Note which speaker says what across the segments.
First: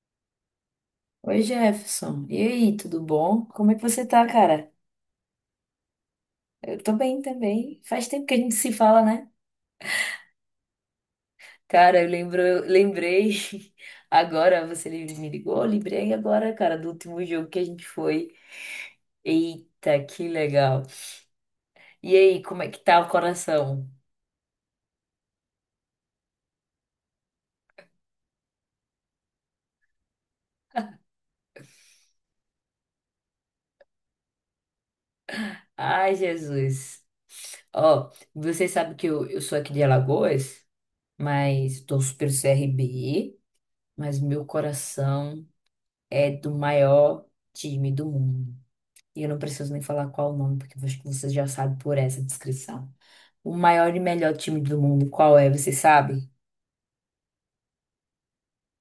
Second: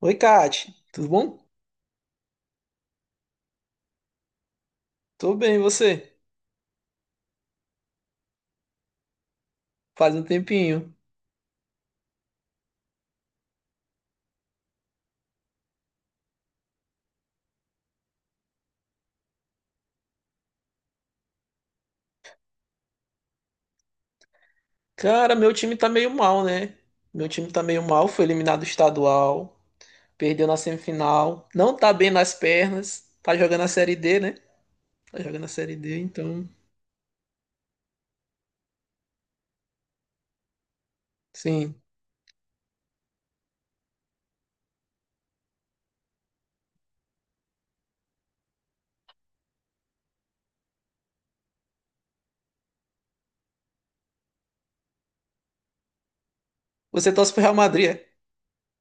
Speaker 1: Oi, Kate, tudo
Speaker 2: Oi,
Speaker 1: bom?
Speaker 2: Jefferson. E aí, tudo bom? Como é que você tá, cara?
Speaker 1: Tô bem, e você?
Speaker 2: Eu tô bem também. Faz tempo que a gente se fala, né?
Speaker 1: Faz um tempinho.
Speaker 2: Cara, eu lembrei agora, você me ligou, eu lembrei agora, cara, do último jogo que a gente foi. Eita, que legal. E aí, como é que tá o coração?
Speaker 1: Cara, meu time tá meio mal, né? Meu time tá meio mal, foi eliminado estadual, perdeu na semifinal, não tá bem nas pernas, tá jogando a Série D, né? Tá jogando a Série D,
Speaker 2: Ai,
Speaker 1: então,
Speaker 2: Jesus. Ó, você sabe que eu sou aqui de Alagoas,
Speaker 1: sim.
Speaker 2: mas tô super CRB, mas meu coração é do maior time do mundo. E eu não preciso nem falar qual o nome, porque eu acho que vocês já sabem por essa descrição. O maior e melhor time do mundo, qual é? Vocês sabem?
Speaker 1: Você torce pro Real Madrid? É?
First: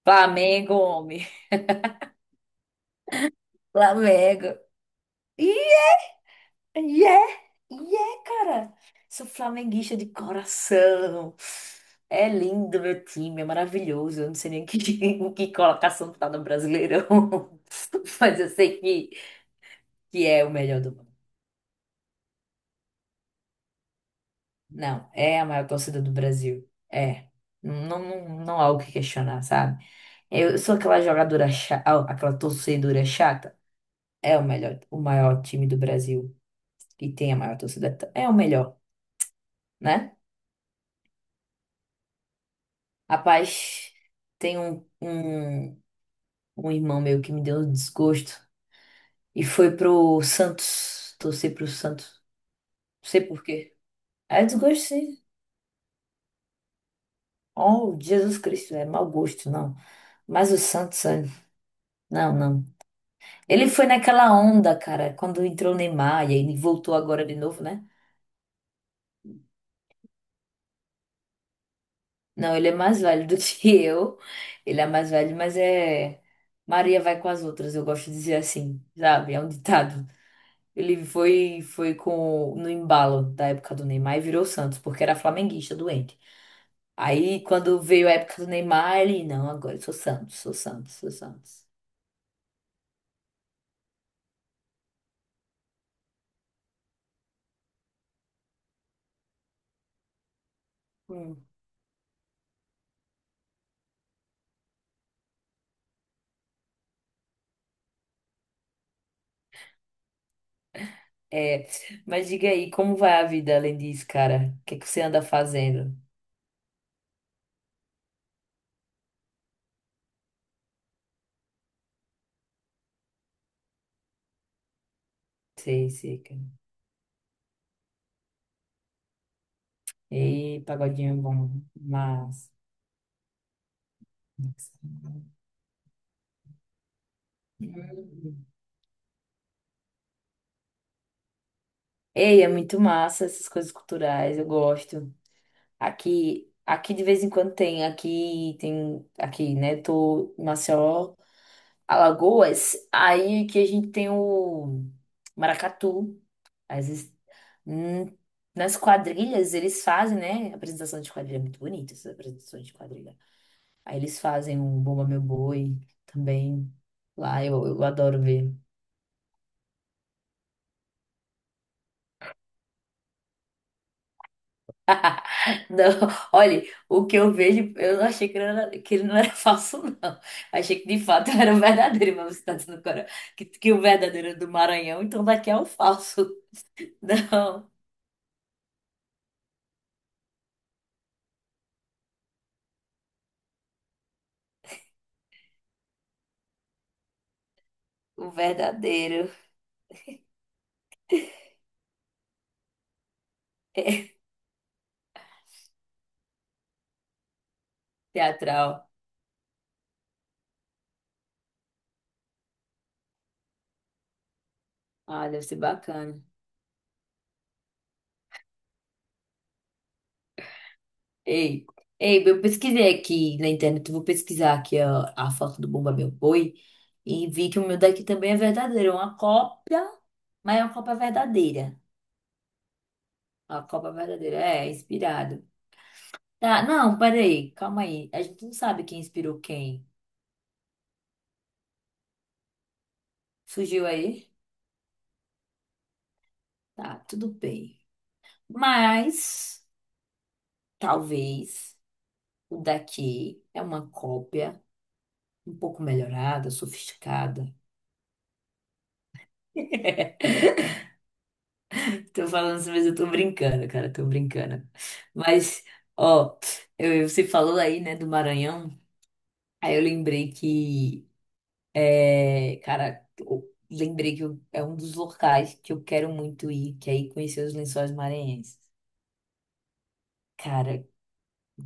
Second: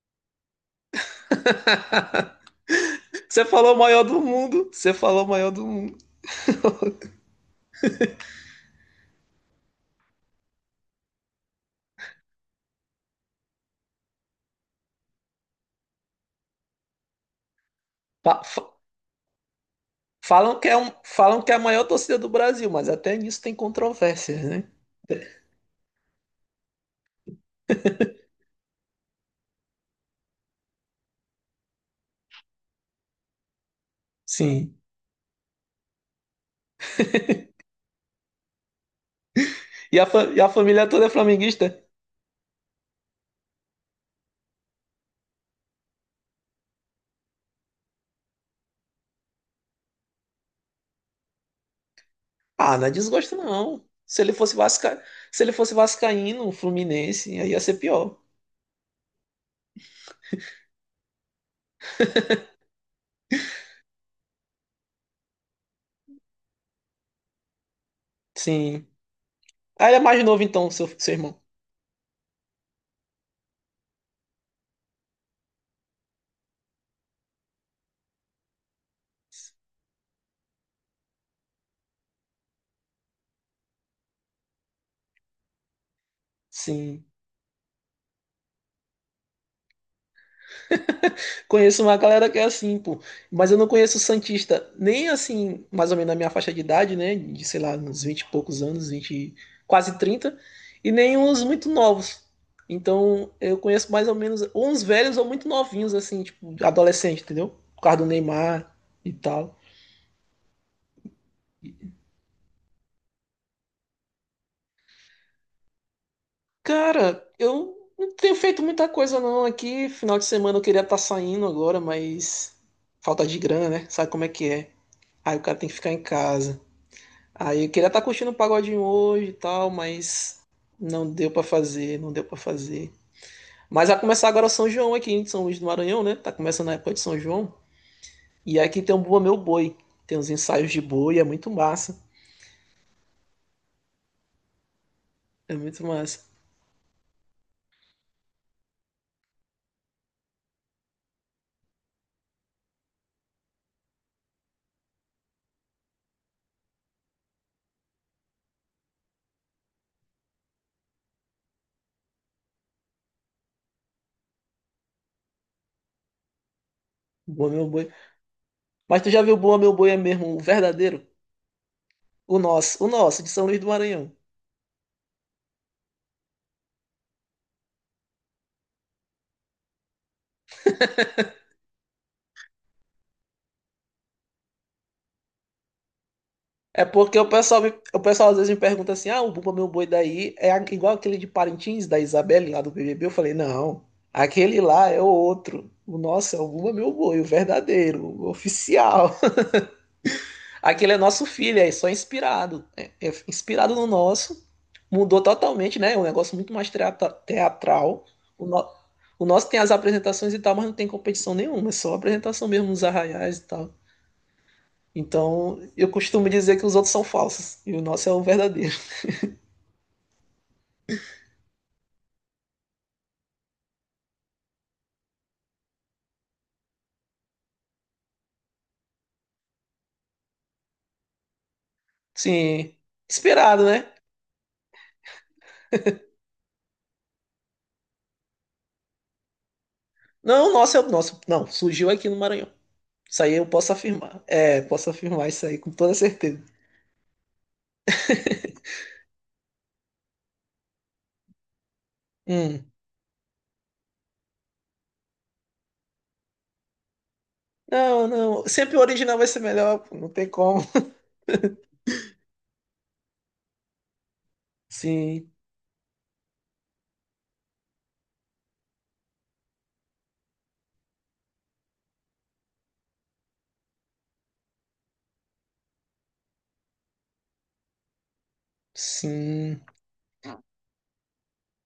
Speaker 2: Flamengo, homem.
Speaker 1: Você falou o maior do
Speaker 2: Flamengo.
Speaker 1: mundo, você falou o maior do
Speaker 2: Ih,
Speaker 1: mundo.
Speaker 2: e é, e é, cara. Sou flamenguista de coração. É lindo meu time, é maravilhoso. Eu não sei nem que, em que colocação tá no Brasileirão, mas
Speaker 1: Fa-
Speaker 2: eu
Speaker 1: fa-
Speaker 2: sei que é o
Speaker 1: Falam que
Speaker 2: melhor do mundo.
Speaker 1: é a maior torcida do Brasil, mas até nisso tem controvérsias, né?
Speaker 2: Não, é a maior torcida do Brasil. É. Não, não, não há o que questionar, sabe? Eu sou aquela jogadora chata, aquela torcedora chata. É o
Speaker 1: Sim.
Speaker 2: melhor, o maior time do Brasil e tem a maior torcida. É o melhor,
Speaker 1: E a,
Speaker 2: né?
Speaker 1: fa- e a família toda é flamenguista?
Speaker 2: Rapaz, tem um irmão meu que me deu um desgosto e foi pro Santos, torcer pro Santos.
Speaker 1: Ah, não é
Speaker 2: Não sei
Speaker 1: desgosto,
Speaker 2: por quê.
Speaker 1: não.
Speaker 2: É desgosto, sim.
Speaker 1: Se ele fosse vascaíno, fluminense, aí ia ser
Speaker 2: Oh,
Speaker 1: pior.
Speaker 2: Jesus Cristo, é mau gosto, não. Mas o Santos, é, não, não. Ele foi naquela onda, cara, quando entrou o Neymar e aí ele voltou agora de novo, né?
Speaker 1: Sim. Ah, ele é mais novo então, seu irmão.
Speaker 2: Não, ele é mais velho do que eu. Ele é mais velho, mas é. Maria vai com as outras, eu gosto de dizer assim, sabe? É um ditado. Ele foi foi com no embalo da época do Neymar e virou Santos, porque era flamenguista doente.
Speaker 1: Sim.
Speaker 2: Aí quando veio a época do Neymar, ele, não, agora eu sou Santos, sou Santos, sou Santos.
Speaker 1: Conheço uma galera que é assim, pô. Mas eu não conheço santista, nem assim, mais ou menos na minha faixa de idade, né? De, sei lá, uns 20 e poucos anos, 20 quase trinta. E nem uns
Speaker 2: Hum.
Speaker 1: muito novos. Então, eu conheço mais ou menos ou uns velhos ou muito novinhos, assim, tipo, adolescente, entendeu? Por causa do Neymar e tal.
Speaker 2: É, mas diga aí, como vai a vida além disso, cara? O que é que você anda fazendo?
Speaker 1: Cara, eu não tenho feito muita coisa não aqui. Final de semana eu queria estar saindo agora, mas falta de grana, né? Sabe como é que é? Aí o cara tem que
Speaker 2: Sei,
Speaker 1: ficar em
Speaker 2: sei, cara.
Speaker 1: casa. Aí eu queria estar curtindo um pagodinho hoje e tal, mas
Speaker 2: Ei,
Speaker 1: não
Speaker 2: pagodinho é
Speaker 1: deu pra
Speaker 2: bom.
Speaker 1: fazer, não deu pra
Speaker 2: Mas.
Speaker 1: fazer. Mas vai começar agora o São João aqui em São Luís do Maranhão, né? Tá começando a época de São João. E aqui tem um Bua Meu Boi. Tem uns ensaios de boi, é muito massa.
Speaker 2: Ei, é muito massa essas coisas culturais, eu gosto.
Speaker 1: É muito massa.
Speaker 2: Aqui, aqui de vez em quando tem, aqui, né? Tô em Maceió, Alagoas, aí que a gente tem o maracatu. Às vezes, hum, nas quadrilhas eles fazem, né? Apresentação de quadrilha, é muito bonita essas apresentações de quadrilha. Aí eles fazem um Bumba Meu Boi também. Lá
Speaker 1: Bua
Speaker 2: eu,
Speaker 1: Meu
Speaker 2: eu
Speaker 1: Boi.
Speaker 2: adoro ver.
Speaker 1: Mas tu já viu o Bua Meu Boi é mesmo o verdadeiro? O nosso, de São Luís do Maranhão.
Speaker 2: Não, olha, o que eu vejo, eu não achei que ele, era, que ele não era falso, não. Achei que de fato era o verdadeiro, mas você está dizendo agora que o verdadeiro é do Maranhão, então daqui é o falso.
Speaker 1: É porque o pessoal,
Speaker 2: Não,
Speaker 1: me- o pessoal às vezes me pergunta assim: ah, o Bumba Meu Boi daí igual aquele de Parintins, da Isabelinha lá do BBB? Eu falei: não, aquele lá é o outro. O nosso é o Bumba Meu Boi, o verdadeiro, o
Speaker 2: o
Speaker 1: oficial.
Speaker 2: verdadeiro.
Speaker 1: Aquele é nosso filho, é só inspirado. É, é inspirado no
Speaker 2: É
Speaker 1: nosso. Mudou totalmente, né? É um negócio muito mais teatral. O, no-
Speaker 2: teatral.
Speaker 1: o nosso tem as apresentações e tal, mas não tem competição nenhuma, é só apresentação mesmo nos arraiais e tal.
Speaker 2: Ah, deve ser
Speaker 1: Então, eu
Speaker 2: bacana.
Speaker 1: costumo dizer que os outros são falsos e o nosso é o verdadeiro.
Speaker 2: Ei, ei, eu pesquisei aqui na internet, eu vou pesquisar aqui a foto do Bumba Meu Boi e vi que o meu daqui também é verdadeiro, é uma cópia, mas é uma cópia verdadeira.
Speaker 1: Sim,
Speaker 2: A
Speaker 1: esperado,
Speaker 2: cópia
Speaker 1: né?
Speaker 2: verdadeira é inspirado. Tá, não, peraí, calma aí. A gente não sabe quem inspirou quem.
Speaker 1: Não, nossa, é nosso. Não, surgiu aqui no Maranhão. Isso aí eu posso
Speaker 2: Surgiu
Speaker 1: afirmar.
Speaker 2: aí?
Speaker 1: É, posso afirmar isso aí com toda certeza.
Speaker 2: Tá, tudo bem. Mas, talvez, o
Speaker 1: Hum.
Speaker 2: daqui é uma cópia um pouco melhorada, sofisticada.
Speaker 1: Não, não. Sempre o original vai ser melhor, pô, não tem como.
Speaker 2: Tô falando isso, mas eu tô brincando, cara, tô brincando.
Speaker 1: Sim,
Speaker 2: Mas, ó, eu, você falou aí, né, do Maranhão. Aí eu lembrei que, é, cara, eu lembrei que eu, é um dos locais que eu quero muito ir, que é ir conhecer os Lençóis Maranhenses.
Speaker 1: sim.
Speaker 2: Cara,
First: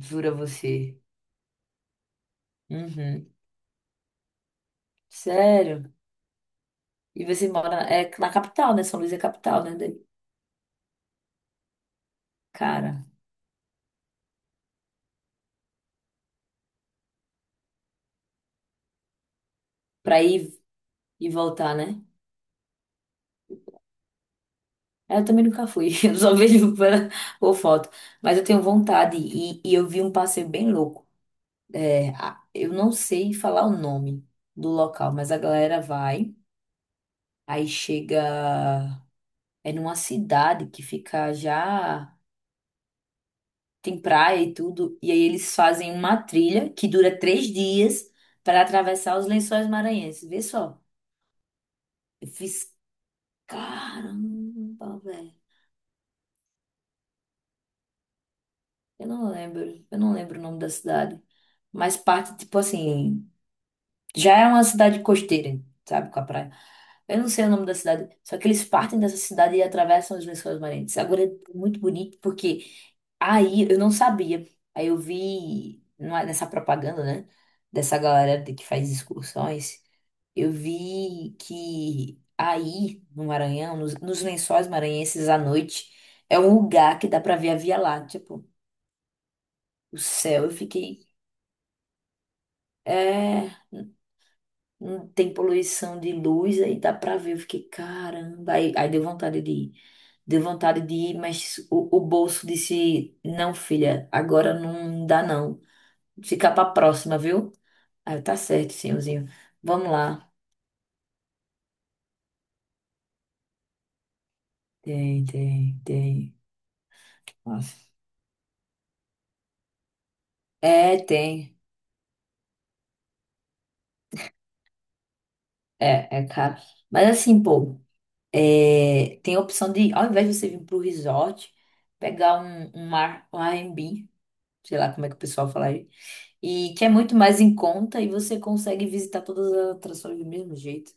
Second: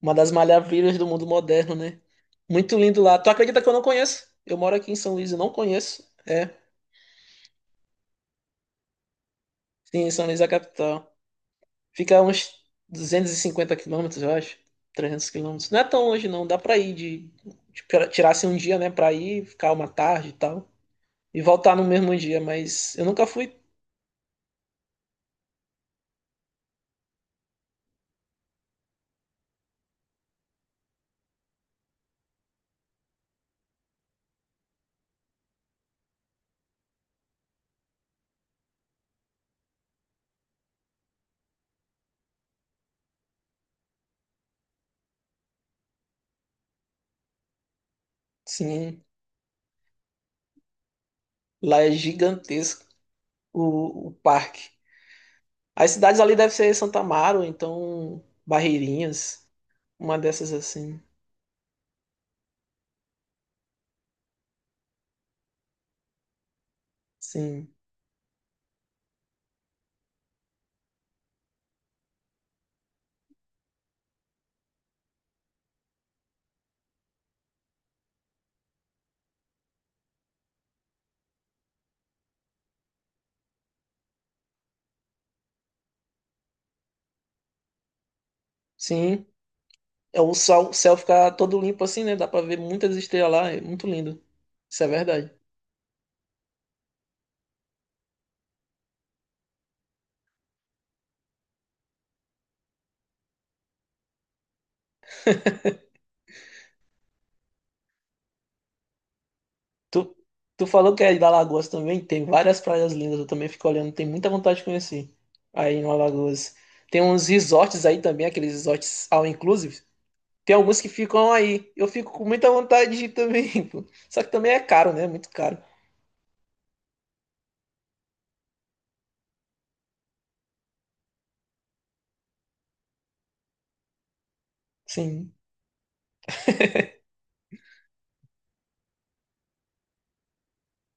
Speaker 1: Uma das
Speaker 2: a
Speaker 1: maravilhas
Speaker 2: você.
Speaker 1: do mundo moderno, né? Muito lindo lá.
Speaker 2: Uhum.
Speaker 1: Tu acredita que eu não conheço? Eu moro aqui em São Luís e não
Speaker 2: Sério?
Speaker 1: conheço. É,
Speaker 2: E você mora na, é, na capital, né? São Luís é capital, né? Daí?
Speaker 1: sim, São Luís é a capital. Fica a uns
Speaker 2: Cara,
Speaker 1: 250 quilômetros, eu acho. 300 quilômetros. Não é tão longe, não. Dá pra ir de. Tipo, se um dia, né, pra ir, ficar uma
Speaker 2: pra
Speaker 1: tarde e
Speaker 2: ir
Speaker 1: tal.
Speaker 2: e
Speaker 1: E voltar
Speaker 2: voltar,
Speaker 1: no
Speaker 2: né?
Speaker 1: mesmo dia. Mas eu nunca fui.
Speaker 2: É, eu também nunca fui, eu só vejo pela, por foto. Mas eu tenho vontade e eu vi um passeio bem louco. É, a, eu não sei falar o nome do local, mas a galera vai, aí chega, é numa cidade que fica já. Tem praia e tudo. E aí eles fazem uma trilha que dura 3 dias para
Speaker 1: Sim,
Speaker 2: atravessar os Lençóis Maranhenses. Vê só.
Speaker 1: lá é
Speaker 2: Eu fiz,
Speaker 1: gigantesco o parque.
Speaker 2: caramba, velho.
Speaker 1: As cidades ali devem ser Santa Amaro, então Barreirinhas,
Speaker 2: Eu não
Speaker 1: uma
Speaker 2: lembro o
Speaker 1: dessas
Speaker 2: nome da
Speaker 1: assim.
Speaker 2: cidade. Mas parte, tipo assim, já é uma cidade costeira, sabe, com a praia. Eu não sei o nome
Speaker 1: Sim,
Speaker 2: da cidade, só que eles partem dessa cidade e atravessam os Lençóis Maranhenses. Agora é muito bonito porque aí eu não sabia. Aí eu vi não é, nessa propaganda, né, dessa galera de, que faz excursões, eu vi que aí no Maranhão, nos Lençóis Maranhenses à noite, é um lugar que dá pra ver a Via Láctea, pô,
Speaker 1: sim.
Speaker 2: o
Speaker 1: É, o
Speaker 2: céu. Eu
Speaker 1: sol, o céu
Speaker 2: fiquei,
Speaker 1: fica todo limpo assim, né? Dá pra ver muitas estrelas lá.
Speaker 2: é.
Speaker 1: É muito lindo. Isso é
Speaker 2: Não tem
Speaker 1: verdade.
Speaker 2: poluição de luz, aí dá pra ver. Eu fiquei, caramba. Aí, aí deu vontade de ir. Deu vontade de ir, mas o bolso disse: não, filha, agora não dá não. Fica pra próxima, viu? Aí eu, tá certo, senhorzinho. Vamos
Speaker 1: Tu,
Speaker 2: lá.
Speaker 1: tu falou que é da Alagoas também, tem várias praias lindas, eu também fico olhando. Tenho muita vontade de conhecer
Speaker 2: Tem, tem,
Speaker 1: aí no
Speaker 2: tem.
Speaker 1: Alagoas. Tem uns resorts
Speaker 2: Nossa.
Speaker 1: aí também, aqueles resorts all inclusive. Tem alguns que
Speaker 2: É,
Speaker 1: ficam
Speaker 2: tem.
Speaker 1: aí. Eu fico com muita vontade de ir também, pô. Só que também é caro, né? Muito caro.
Speaker 2: É, é caro. Mas assim, pô, é, tem a opção de, ao invés de você vir pro resort, pegar um, um ar, um Airbnb, sei lá como é que o
Speaker 1: Sim.
Speaker 2: pessoal fala, e que é muito mais em conta e você consegue visitar todas as atrações do mesmo jeito,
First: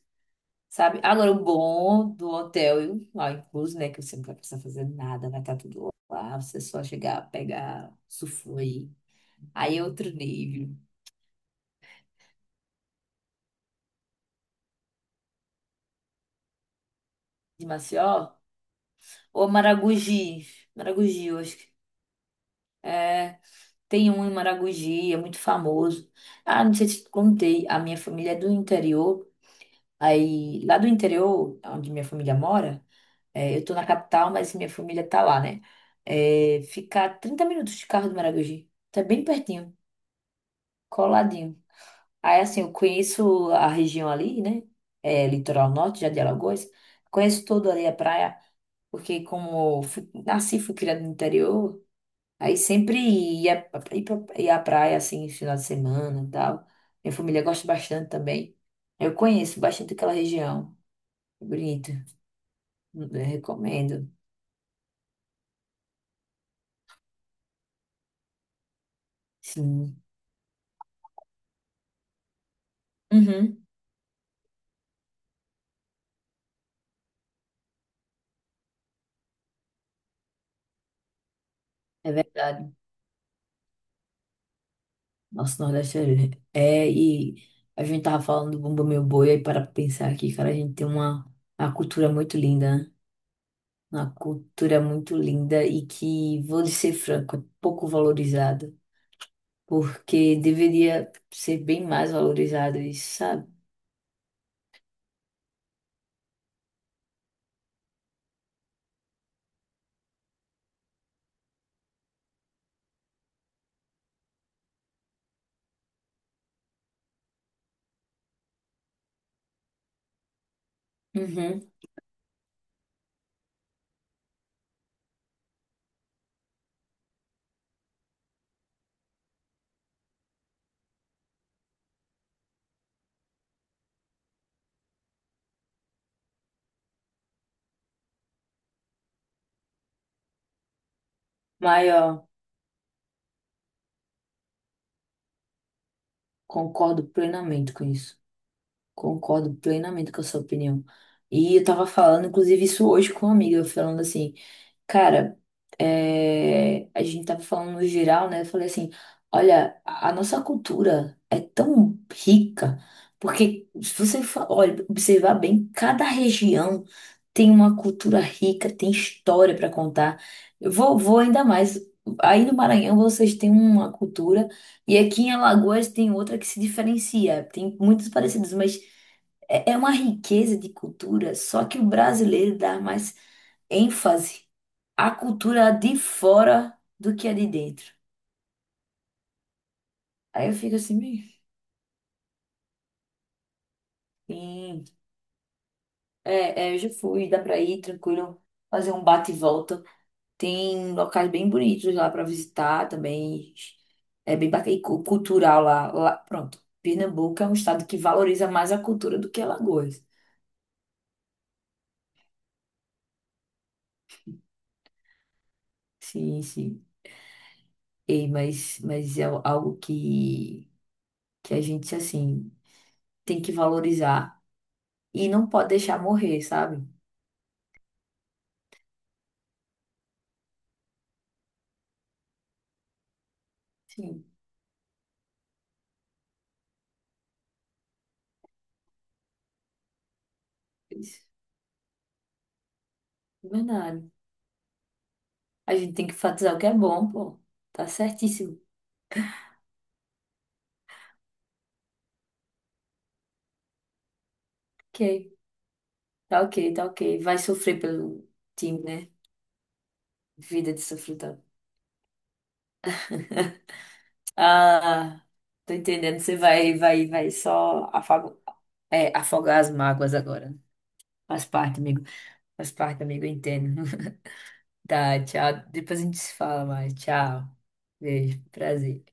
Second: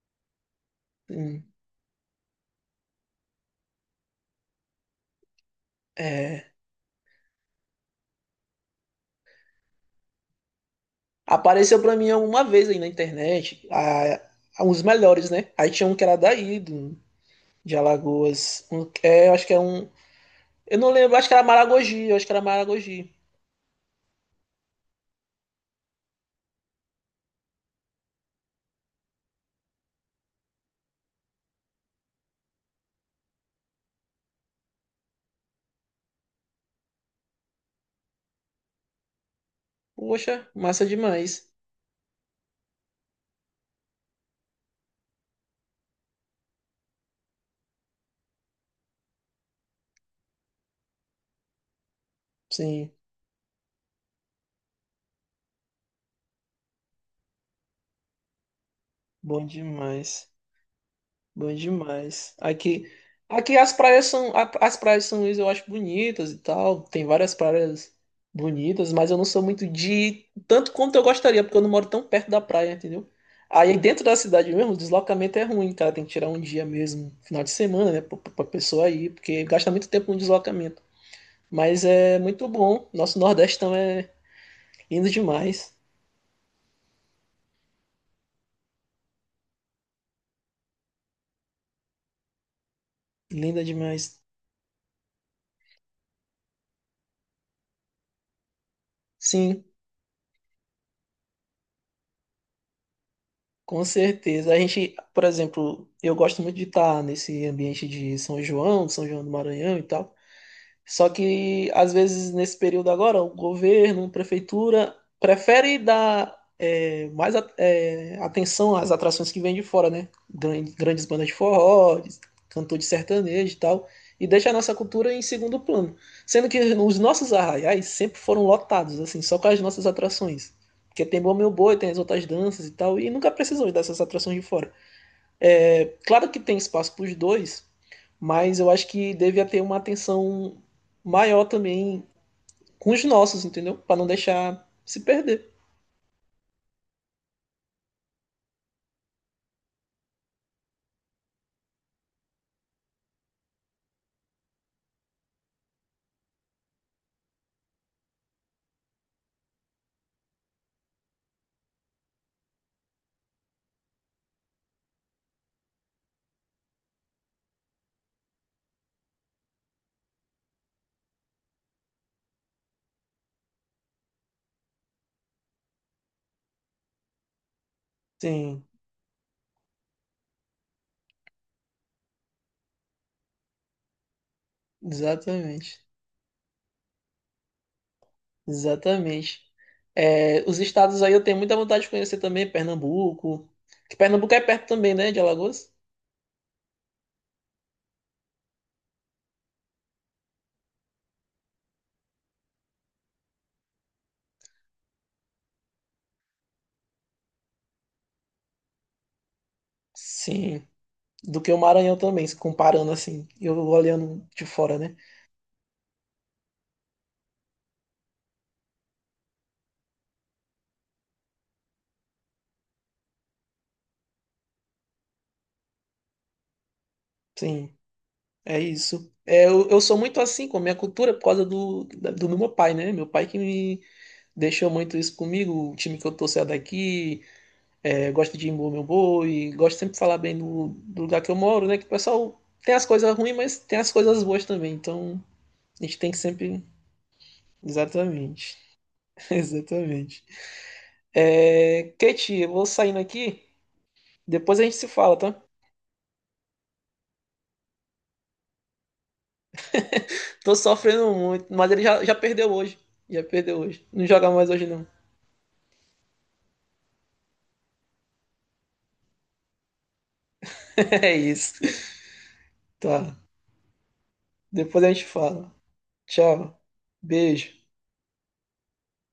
Speaker 2: sabe? Agora, o
Speaker 1: Sim.
Speaker 2: bom do hotel, lá incluso, né, que você não vai precisar fazer nada, vai estar tudo lá,
Speaker 1: É.
Speaker 2: você só chegar, pegar, usufruir. Aí é outro nível.
Speaker 1: Apareceu pra mim uma vez aí na internet, os melhores, né? Aí tinha um que era daí,
Speaker 2: De
Speaker 1: de
Speaker 2: Maceió,
Speaker 1: Alagoas. Um, é, eu acho
Speaker 2: ou
Speaker 1: que é um.
Speaker 2: Maragogi.
Speaker 1: Eu não lembro,
Speaker 2: Maragogi,
Speaker 1: acho que
Speaker 2: eu
Speaker 1: era
Speaker 2: acho que
Speaker 1: Maragogi, eu acho que era Maragogi.
Speaker 2: é, tem um em Maragogi, é muito famoso. Ah, não sei se te contei, a minha família é do interior, aí lá do interior, onde minha família mora, é, eu tô na capital, mas minha família tá lá, né? É, fica a 30 minutos de carro do Maragogi. Tá bem pertinho,
Speaker 1: Poxa, massa demais.
Speaker 2: coladinho. Aí, assim, eu conheço a região ali, né? É, litoral norte, já de Alagoas. Conheço todo ali a praia, porque como fui, nasci, fui criada no interior, aí
Speaker 1: Sim,
Speaker 2: sempre ia, ia pra ia à praia, assim, final de semana e tal. Minha família gosta bastante também. Eu
Speaker 1: bom
Speaker 2: conheço bastante aquela
Speaker 1: demais.
Speaker 2: região.
Speaker 1: Bom
Speaker 2: Bonito.
Speaker 1: demais. Aqui,
Speaker 2: Eu
Speaker 1: aqui as praias
Speaker 2: recomendo.
Speaker 1: são, as praias de São Luís eu acho bonitas e tal. Tem várias praias bonitas, mas eu não sou muito de
Speaker 2: Sim.
Speaker 1: ir tanto quanto eu gostaria, porque eu não moro tão perto da praia, entendeu?
Speaker 2: Uhum.
Speaker 1: Aí dentro da cidade mesmo, o deslocamento é ruim, cara. Tem que tirar um dia mesmo, final de semana, né, pra pessoa ir, porque gasta muito tempo no deslocamento. Mas
Speaker 2: É
Speaker 1: é muito
Speaker 2: verdade.
Speaker 1: bom. Nosso Nordeste também é lindo
Speaker 2: Nossa, o
Speaker 1: demais.
Speaker 2: Nordeste é, é. E a gente tava falando do Bumba Meu Boi, aí para pra pensar aqui, cara, a gente tem uma cultura muito linda, né?
Speaker 1: Linda
Speaker 2: Uma
Speaker 1: demais.
Speaker 2: cultura muito linda e que, vou lhe ser franco, é pouco valorizada,
Speaker 1: Sim.
Speaker 2: porque deveria ser bem mais valorizada, isso, sabe?
Speaker 1: Com certeza. A gente, por exemplo, eu gosto muito de estar nesse ambiente de São João, São João do Maranhão e tal. Só que, às vezes, nesse período agora, o governo, a prefeitura, prefere dar mais atenção às atrações que vêm de fora, né? Grandes bandas de
Speaker 2: Uhum.
Speaker 1: forró, cantor de sertanejo e tal, e deixa a nossa cultura em segundo plano. Sendo que os nossos arraiais sempre foram lotados, assim, só com as nossas atrações. Porque tem Bom Meu Boi, tem as outras danças e tal, e nunca precisou dessas atrações de fora. É, claro que tem espaço para os dois, mas eu acho que devia ter uma atenção maior
Speaker 2: Mas,
Speaker 1: também
Speaker 2: ó,
Speaker 1: com os nossos, entendeu? Para não deixar se perder.
Speaker 2: concordo plenamente com isso. Concordo plenamente com a sua opinião. E eu tava falando, inclusive, isso hoje com uma amiga, falando assim, cara, é, a gente tava falando no geral, né? Eu falei assim, olha, a nossa cultura é tão rica, porque se você fa, olha, observar bem, cada região tem uma cultura rica, tem história para contar. Eu vou ainda mais. Aí no Maranhão vocês têm uma cultura. E aqui em Alagoas tem outra que se diferencia. Tem muitos parecidos,
Speaker 1: Sim,
Speaker 2: mas é uma riqueza de cultura, só que o brasileiro dá mais ênfase à cultura
Speaker 1: exatamente.
Speaker 2: de fora do que a de dentro.
Speaker 1: Exatamente. É,
Speaker 2: Aí eu
Speaker 1: os
Speaker 2: fico assim,
Speaker 1: estados aí eu
Speaker 2: meio.
Speaker 1: tenho muita vontade de conhecer também, Pernambuco. Que Pernambuco é perto
Speaker 2: Sim,
Speaker 1: também, né, de Alagoas?
Speaker 2: é, é, eu já fui, dá pra ir tranquilo, fazer um bate e volta. Tem locais bem bonitos lá pra visitar também. É bem bacana, e cu, cultural lá, lá. Pronto, Pernambuco é um estado que valoriza mais a cultura do que Alagoas.
Speaker 1: Sim. Do que o Maranhão também, se comparando assim, eu olhando de fora, né?
Speaker 2: Sim, sim. E, mas é algo que a gente, assim, tem que valorizar e não pode deixar morrer, sabe?
Speaker 1: Sim, é isso. É, eu sou muito assim com a minha cultura por causa do meu pai, né? Meu pai que me
Speaker 2: Sim,
Speaker 1: deixou muito isso comigo, o time que eu torço é daqui, é, gosto de impor meu boi, gosto sempre de falar bem do lugar
Speaker 2: isso.
Speaker 1: que eu moro, né? Que o pessoal tem as coisas ruins,
Speaker 2: É
Speaker 1: mas tem as
Speaker 2: verdade.
Speaker 1: coisas boas também, então
Speaker 2: A
Speaker 1: a
Speaker 2: gente
Speaker 1: gente
Speaker 2: tem
Speaker 1: tem
Speaker 2: que
Speaker 1: que
Speaker 2: enfatizar o
Speaker 1: sempre.
Speaker 2: que é bom, pô. Tá
Speaker 1: Exatamente,
Speaker 2: certíssimo.
Speaker 1: exatamente. É, Kate, eu vou saindo aqui, depois a gente se
Speaker 2: Ok,
Speaker 1: fala, tá?
Speaker 2: tá ok, tá ok. Vai sofrer pelo time, né?
Speaker 1: Tô
Speaker 2: Vida de
Speaker 1: sofrendo
Speaker 2: sofredor.
Speaker 1: muito, mas ele já perdeu hoje. Já perdeu hoje. Não joga mais hoje, não.
Speaker 2: Ah, tô entendendo. Você vai só afago, é, afogar as mágoas agora.
Speaker 1: É
Speaker 2: Faz
Speaker 1: isso.
Speaker 2: parte, amigo. Faz parte,
Speaker 1: Tá.
Speaker 2: amigo, eu entendo.
Speaker 1: Depois a gente
Speaker 2: Tá,
Speaker 1: fala.
Speaker 2: tchau. Depois a gente se
Speaker 1: Tchau.
Speaker 2: fala mais. Tchau.
Speaker 1: Beijo.
Speaker 2: Beijo, prazer.